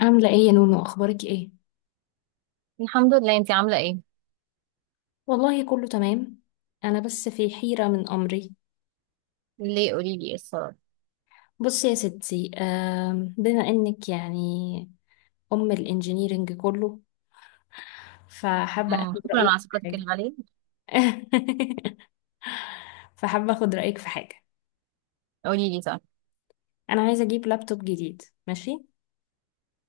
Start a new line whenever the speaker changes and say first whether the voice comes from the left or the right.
left: عاملة ايه يا نونو، اخبارك ايه؟
right: الحمد لله، انتي عاملة ايه؟
left: والله كله تمام. انا بس في حيرة من امري.
right: ليه قولي لي ايه الصراحة؟
left: بصي يا ستي، بما انك يعني الانجينيرينج كله، فحابة اخد
right: شكرا
left: رأيك
right: على
left: في
right: ثقتك
left: حاجة.
right: الغالية.
left: فحابة اخد رأيك في حاجة.
right: قولي لي صح.
left: انا عايزة اجيب لابتوب جديد ماشي.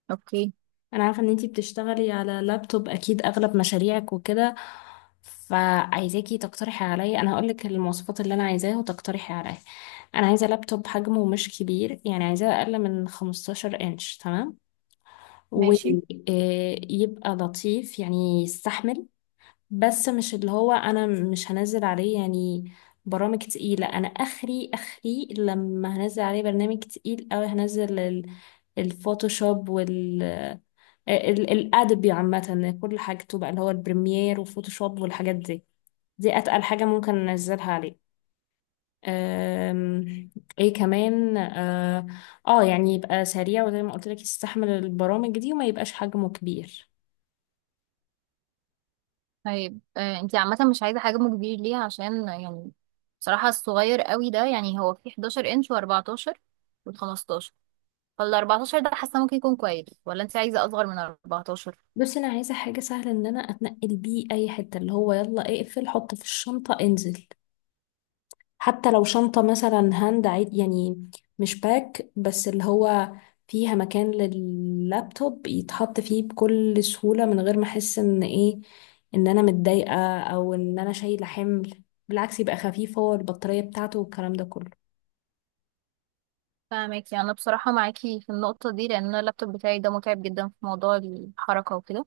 right: اوكي
left: انا عارفه ان انتي بتشتغلي على لابتوب، اكيد اغلب مشاريعك وكده. فعايزاكي تقترحي عليا، انا هقولك المواصفات اللي انا عايزاها وتقترحي عليا. انا عايزه لابتوب حجمه مش كبير، يعني عايزاه اقل من 15 انش، تمام،
right: ماشي.
left: ويبقى لطيف يعني يستحمل. بس مش اللي هو انا مش هنزل عليه يعني برامج تقيله. انا اخري اخري لما هنزل عليه برنامج تقيل، او هنزل الفوتوشوب، الأدبي عامة، كل حاجته بقى اللي هو البريمير وفوتوشوب والحاجات دي. دي أتقل حاجة ممكن ننزلها عليه. أم، ايه كمان يعني يبقى سريع، وزي ما قلت لك يستحمل البرامج دي، وما يبقاش حجمه كبير.
right: طيب، انتي عامة مش عايزة حجم كبير ليه؟ عشان يعني بصراحة الصغير قوي ده، يعني هو في 11 انش و14 وال15. فال 14 ده حاسة ممكن يكون كويس، ولا انتي عايزة اصغر من 14؟
left: بس انا عايزه حاجه سهله ان انا اتنقل بيه اي حته، اللي هو يلا اقفل حط في الشنطه انزل. حتى لو شنطة مثلا هاند عيد، يعني مش باك، بس اللي هو فيها مكان لللابتوب يتحط فيه بكل سهولة من غير ما احس ان ايه، ان انا متضايقة او ان انا شايلة حمل. بالعكس يبقى خفيف، هو البطارية بتاعته والكلام ده كله.
right: فاهمك. يعني انا بصراحة معاكي في النقطة دي لان أنا اللابتوب بتاعي ده متعب جدا في موضوع الحركة وكده.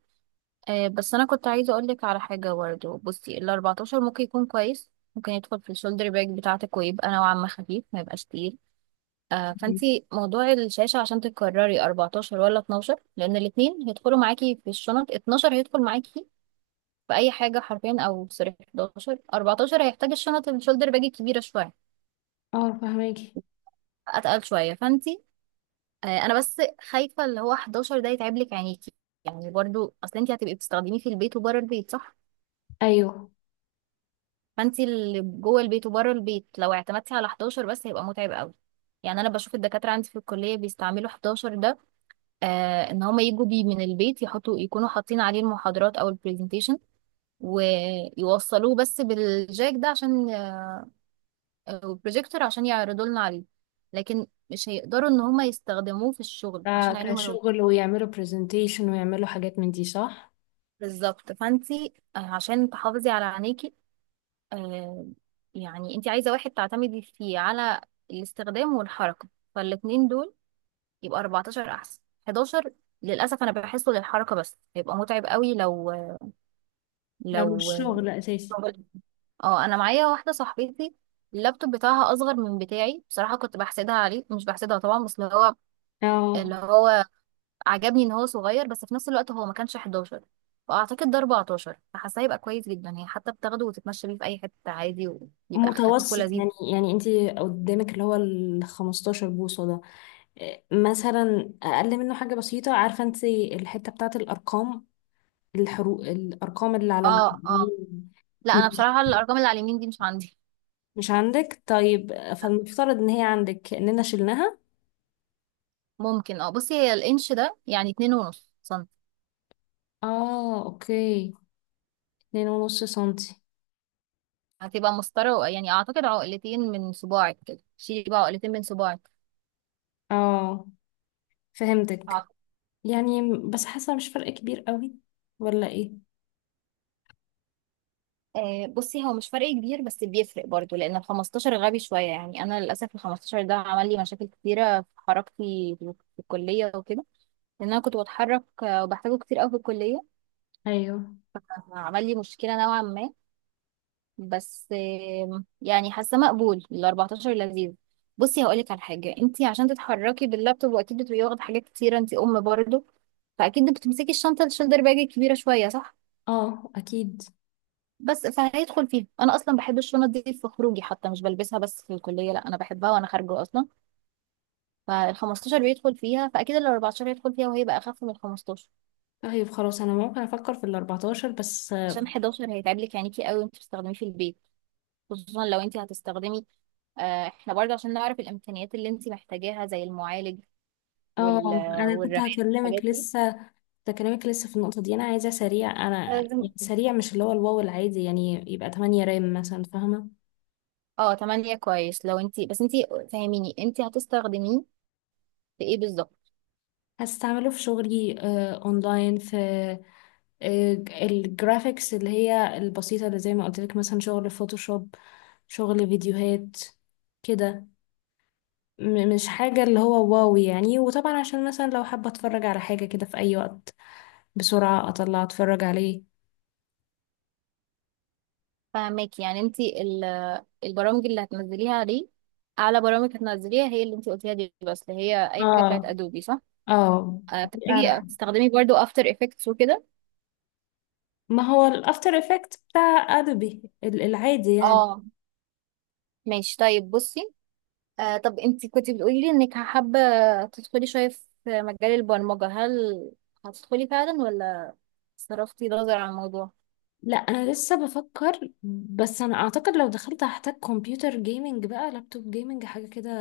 right: بس انا كنت عايزه اقول لك على حاجه برضه. بصي ال 14 ممكن يكون كويس، ممكن يدخل في الشولدر باج بتاعتك ويبقى نوعا ما خفيف، ما يبقاش تقيل. فانتي موضوع الشاشه، عشان تكرري 14 ولا 12، لان الاثنين هيدخلوا معاكي في الشنط. 12 هيدخل معاكي في اي حاجه حرفيا، او سوري 11. 14 هيحتاج الشنط الشولدر باج الكبيره شويه،
left: اه فهماكي.
right: اتقل شويه. فانتي انا بس خايفه اللي هو 11 ده يتعب لك عينيكي. يعني برضو اصل انتي هتبقي بتستخدميه في البيت وبره البيت، صح؟
left: ايوه.
right: فانت اللي جوه البيت وبره البيت، لو اعتمدتي على 11 بس هيبقى متعب قوي. يعني انا بشوف الدكاتره عندي في الكليه بيستعملوا 11 ده. ان هم يجوا بيه من البيت، يحطوا يكونوا حاطين عليه المحاضرات او البرزنتيشن ويوصلوه بس بالجاك ده عشان البروجيكتور، عشان يعرضوا لنا عليه. لكن مش هيقدروا ان هم يستخدموه في الشغل عشان عينيهم الوجه.
left: كشغل ويعملوا برزنتيشن ويعملوا حاجات من دي، صح.
right: بالظبط، فانت عشان تحافظي على عينيكي، آه، يعني انت عايزة واحد تعتمدي فيه على الاستخدام والحركة. فالاتنين دول، يبقى 14 احسن. 11 للأسف أنا بحسه للحركة بس، هيبقى متعب قوي لو
left: لو
right: لو
left: مش شغل اساسي.
right: اه، أنا معايا واحدة صاحبتي اللابتوب بتاعها أصغر من بتاعي. بصراحة كنت بحسدها عليه، مش بحسدها طبعا، بس اللي هو
left: اه.
right: اللي هو عجبني إن هو صغير، بس في نفس الوقت هو ما كانش 11، فأعتقد ده 14. فحاسة هيبقى كويس جدا، هي حتى بتاخده وتتمشى بيه في أي حتة عادي، ويبقى خفيف
left: متوسط
right: ولذيذ.
left: يعني. يعني انتي قدامك اللي هو ال 15 بوصة ده، مثلا اقل منه حاجه بسيطه. عارفه انت الحته بتاعت الارقام، الحروف، الارقام اللي على
right: اه، اه.
left: اليمين؟
right: لا، انا
left: مش
right: بصراحه الارقام اللي على اليمين دي مش عندي.
left: مش عندك؟ طيب فالمفترض ان هي عندك اننا شلناها.
right: ممكن، اه. بصي هي الانش ده يعني اتنين ونص سنتي،
left: اه، اوكي. 2.5 سنتي.
right: هتبقى مسطره يعني. اعتقد عقلتين من صباعك كده. شيلي بقى عقلتين من صباعك،
left: اه فهمتك.
right: أعتقد.
left: يعني بس حاسه مش فرق كبير قوي، ولا ايه؟
right: بصي هو مش فرق كبير، بس بيفرق برضو لان ال 15 غبي شويه. يعني انا للاسف ال 15 ده عمل لي مشاكل كتيره في حركتي في الكليه وكده، لان انا كنت بتحرك، وبحتاجه كتير قوي في الكليه.
left: ايوه.
right: عمل لي مشكله نوعا ما. بس يعني حاسه مقبول ال 14 لذيذ. بصي هقولك على حاجه: انت عشان تتحركي باللابتوب، واكيد بتبقي واخده حاجات كتيره انت برضه، فاكيد بتمسكي الشنطه الشولدر باج الكبيره شويه، صح؟
left: اه اكيد.
right: بس فهيدخل فيها. انا اصلا بحب الشنط دي في خروجي حتى، مش بلبسها بس في الكليه، لا انا بحبها وانا خارجه اصلا. فال 15 بيدخل فيها، فاكيد ال 14 هيدخل فيها وهي بقى اخف من ال 15.
left: طيب خلاص، انا ممكن افكر في ال14 بس.
right: عشان 11 هيتعب لك عينيكي قوي وانت بتستخدميه في البيت، خصوصا لو انت هتستخدمي. احنا برضه عشان نعرف الامكانيات اللي انت محتاجاها زي المعالج وال
left: اه، انا كنت
right: والرماد
left: هكلمك
right: الحاجات دي
left: لسه. ده كلامك لسه في النقطة دي، أنا عايزة سريع. أنا
right: لازم.
left: يعني سريع، مش اللي هو الواو العادي، يعني يبقى 8 رام مثلا، فاهمة؟
right: اه، تمانية كويس لو انتي، بس انتي فاهميني انتي هتستخدميه في ايه بالظبط؟
left: هستعمله في شغلي، أونلاين في الجرافيكس اللي هي البسيطة، اللي زي ما قلت لك، مثلا شغل فوتوشوب، شغل فيديوهات كده. مش حاجة اللي هو واو يعني. وطبعا عشان مثلا لو حابة أتفرج على حاجة كده في أي وقت، بسرعة أطلع أتفرج عليه.
right: فاهماكي. يعني انتي البرامج اللي هتنزليها دي، اعلى برامج هتنزليها هي اللي انتي قلتيها دي، بس اللي هي اي حاجة بتاعت
left: اه
right: ادوبي، صح؟
left: اه، دي أعلى.
right: بتحتاجي تستخدمي برضو افتر افكتس وكده.
left: ما هو الافتر افكت بتاع ادوبي العادي يعني.
right: اه، ماشي. طيب بصي، طب انتي كنتي بتقولي لي انك حابة تدخلي شوية في مجال البرمجة، هل هتدخلي فعلا ولا صرفتي نظر عن الموضوع؟
left: لا، انا لسه بفكر، بس انا اعتقد لو دخلت هحتاج كمبيوتر جيمنج، بقى لابتوب جيمنج حاجه كده.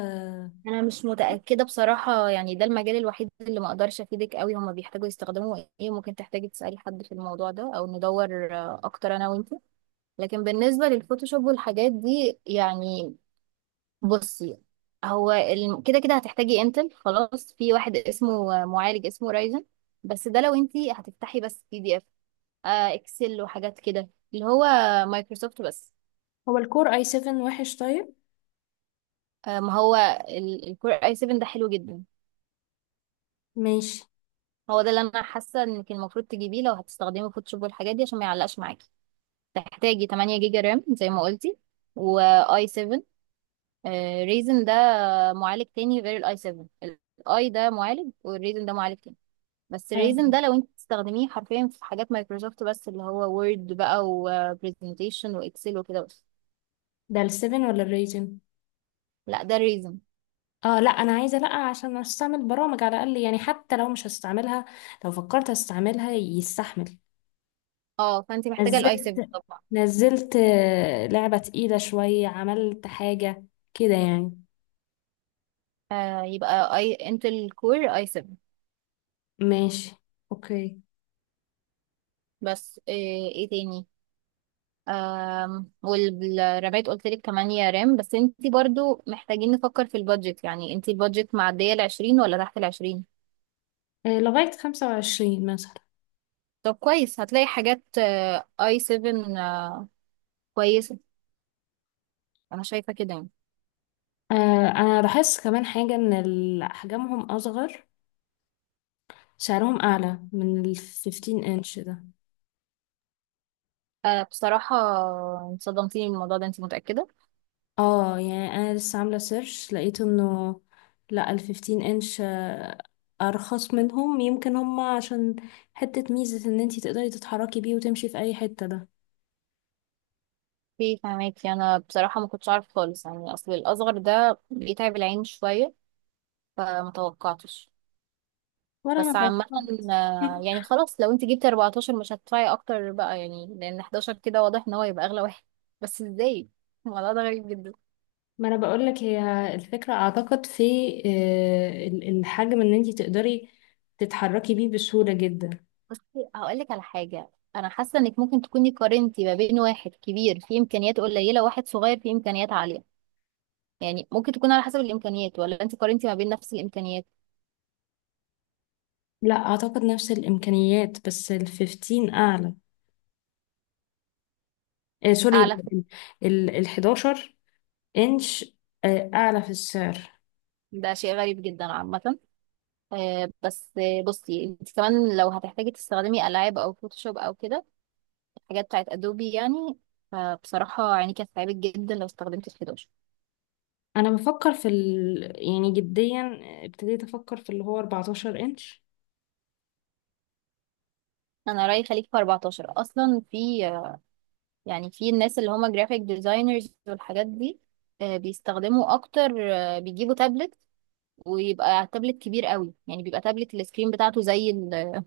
right: انا مش متاكده بصراحه. يعني ده المجال الوحيد اللي ما اقدرش افيدك قوي. هما بيحتاجوا يستخدموا ايه، ممكن تحتاجي تسالي حد في الموضوع ده او ندور اكتر انا وانت. لكن بالنسبه للفوتوشوب والحاجات دي يعني، بصي هو كده كده هتحتاجي انتل. خلاص، في واحد اسمه معالج اسمه رايزن. بس ده لو انت هتفتحي بس بي دي اف، اكسل وحاجات كده، اللي هو مايكروسوفت بس.
left: هو الكور اي 7 وحش طيب؟
right: ما هو الكور اي 7 ده حلو جدا.
left: ماشي.
right: هو ده اللي انا حاسه انك المفروض تجيبيه لو هتستخدمي فوتوشوب والحاجات دي، عشان ما يعلقش معاكي. تحتاجي 8 جيجا رام زي ما قلتي، واي 7. ريزن ده معالج تاني غير الاي 7. الاي ده معالج والريزن ده معالج تاني. بس
left: آه،
right: الريزن ده لو انت تستخدميه حرفيا في حاجات مايكروسوفت بس، اللي هو وورد بقى وبرزنتيشن واكسل وكده بس.
left: ده ال 7 ولا الريزن؟
right: لا، ده الريزن.
left: اه لا، انا عايزه لا، عشان استعمل برامج على الاقل يعني، حتى لو مش هستعملها، لو فكرت استعملها يستحمل.
right: اه، فانت محتاجه الاي 7
left: نزلت
right: طبعا.
left: نزلت لعبه تقيله شويه، عملت حاجه كده يعني.
right: يبقى اي انتل كور اي 7.
left: ماشي، اوكي.
right: بس ايه تاني؟ والرماد قلت لك 8 رام. بس انت برضو محتاجين نفكر في البادجت. يعني انت البادجت معدية ال 20 ولا تحت ال 20؟
left: لغاية 25 مثلا.
right: طب كويس، هتلاقي حاجات اي 7 كويسة. انا شايفة كده يعني.
left: أنا لاحظت كمان حاجة، إن أحجامهم أصغر، سعرهم أعلى من الفيفتين إنش ده.
right: بصراحة صدمتيني بالموضوع ده، انت متأكدة؟
left: اه يعني أنا لسه عاملة سيرش، لقيت إنه لأ، الفيفتين إنش أرخص منهم. يمكن هما عشان حتة ميزة إن انتي تقدري تتحركي بيه وتمشي في أي حتة ده.
right: فهماكي. انا بصراحة ما كنتش عارف خالص، يعني اصل الاصغر ده بيتعب العين شوية، فمتوقعتش.
left: ولا أنا
right: بس عامة
left: توقعت.
right: يعني خلاص لو انت جبتي 14 مش هتدفعي اكتر بقى، يعني لان 11 كده واضح ان هو يبقى اغلى واحد. بس ازاي؟ الموضوع ده غريب جدا.
left: ما انا بقول لك، هي الفكره اعتقد في الحجم، ان انت تقدري تتحركي بيه بسهوله جدا.
right: بصي هقولك على حاجة: انا حاسة انك ممكن تكوني قارنتي ما بين واحد كبير فيه امكانيات قليلة وواحد صغير فيه امكانيات عالية. يعني ممكن تكون على حسب الامكانيات، ولا انت قارنتي ما بين نفس الامكانيات؟
left: لا اعتقد نفس الامكانيات، بس ال 15 اعلى. آه سوري،
right: اعلى
left: ال 11 انش اعلى في السعر.
right: ده شيء غريب جدا عامة. بس بصي انت كمان لو هتحتاجي تستخدمي العاب او فوتوشوب او كده، حاجات بتاعت ادوبي يعني، فبصراحة عيني كانت تعبت جدا لو استخدمت ال 11.
left: انا بفكر في يعني جديا ابتديت افكر في اللي هو 14 انش.
right: انا رأيي خليك في 14. اصلا في يعني في الناس اللي هما جرافيك ديزاينرز والحاجات دي، بيستخدموا اكتر. بيجيبوا تابلت، ويبقى تابلت كبير قوي. يعني بيبقى تابلت السكرين بتاعته زي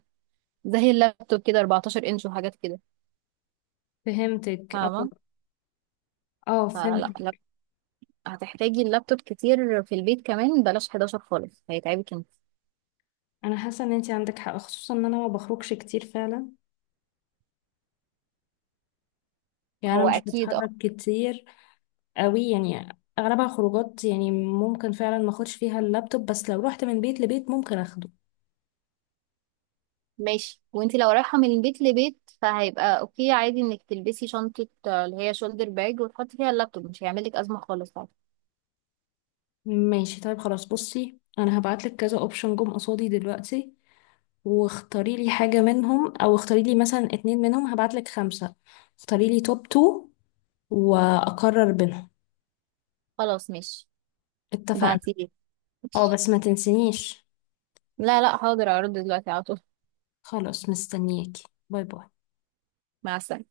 right: زي اللابتوب كده، 14 انش وحاجات كده.
left: فهمتك، اه.
right: فاهمة؟
left: اه
right: فلا،
left: فهمتك.
right: لا هتحتاجي اللابتوب كتير في البيت كمان، بلاش 11 خالص هيتعبك انت.
left: انا حاسه ان انت عندك حق، خصوصا ان انا ما بخرجش كتير فعلا. يعني انا
right: هو
left: مش
right: اكيد.
left: بتحرك كتير قوي يعني. اغلبها خروجات، يعني ممكن فعلا ما اخدش فيها اللابتوب، بس لو رحت من بيت لبيت ممكن اخده.
right: ماشي. وانتي لو رايحة من بيت لبيت فهيبقى اوكي عادي، انك تلبسي شنطة اللي هي شولدر باج وتحطي فيها اللابتوب، مش هيعملك ازمة خالص، عادي.
left: ماشي، طيب خلاص. بصي انا هبعتلك كذا اوبشن جم قصادي دلوقتي، واختاري لي حاجة منهم، او اختاري لي مثلا اتنين منهم. هبعتلك خمسة، اختاري لي توب تو، واقرر بينهم.
right: خلاص ماشي.
left: اتفقنا.
right: ابعتيلي.
left: اه
right: ماشي.
left: بس ما تنسينيش.
right: لا، لا، حاضر، اعرض دلوقتي على طول.
left: خلاص مستنياكي. باي باي.
right: مع السلامة.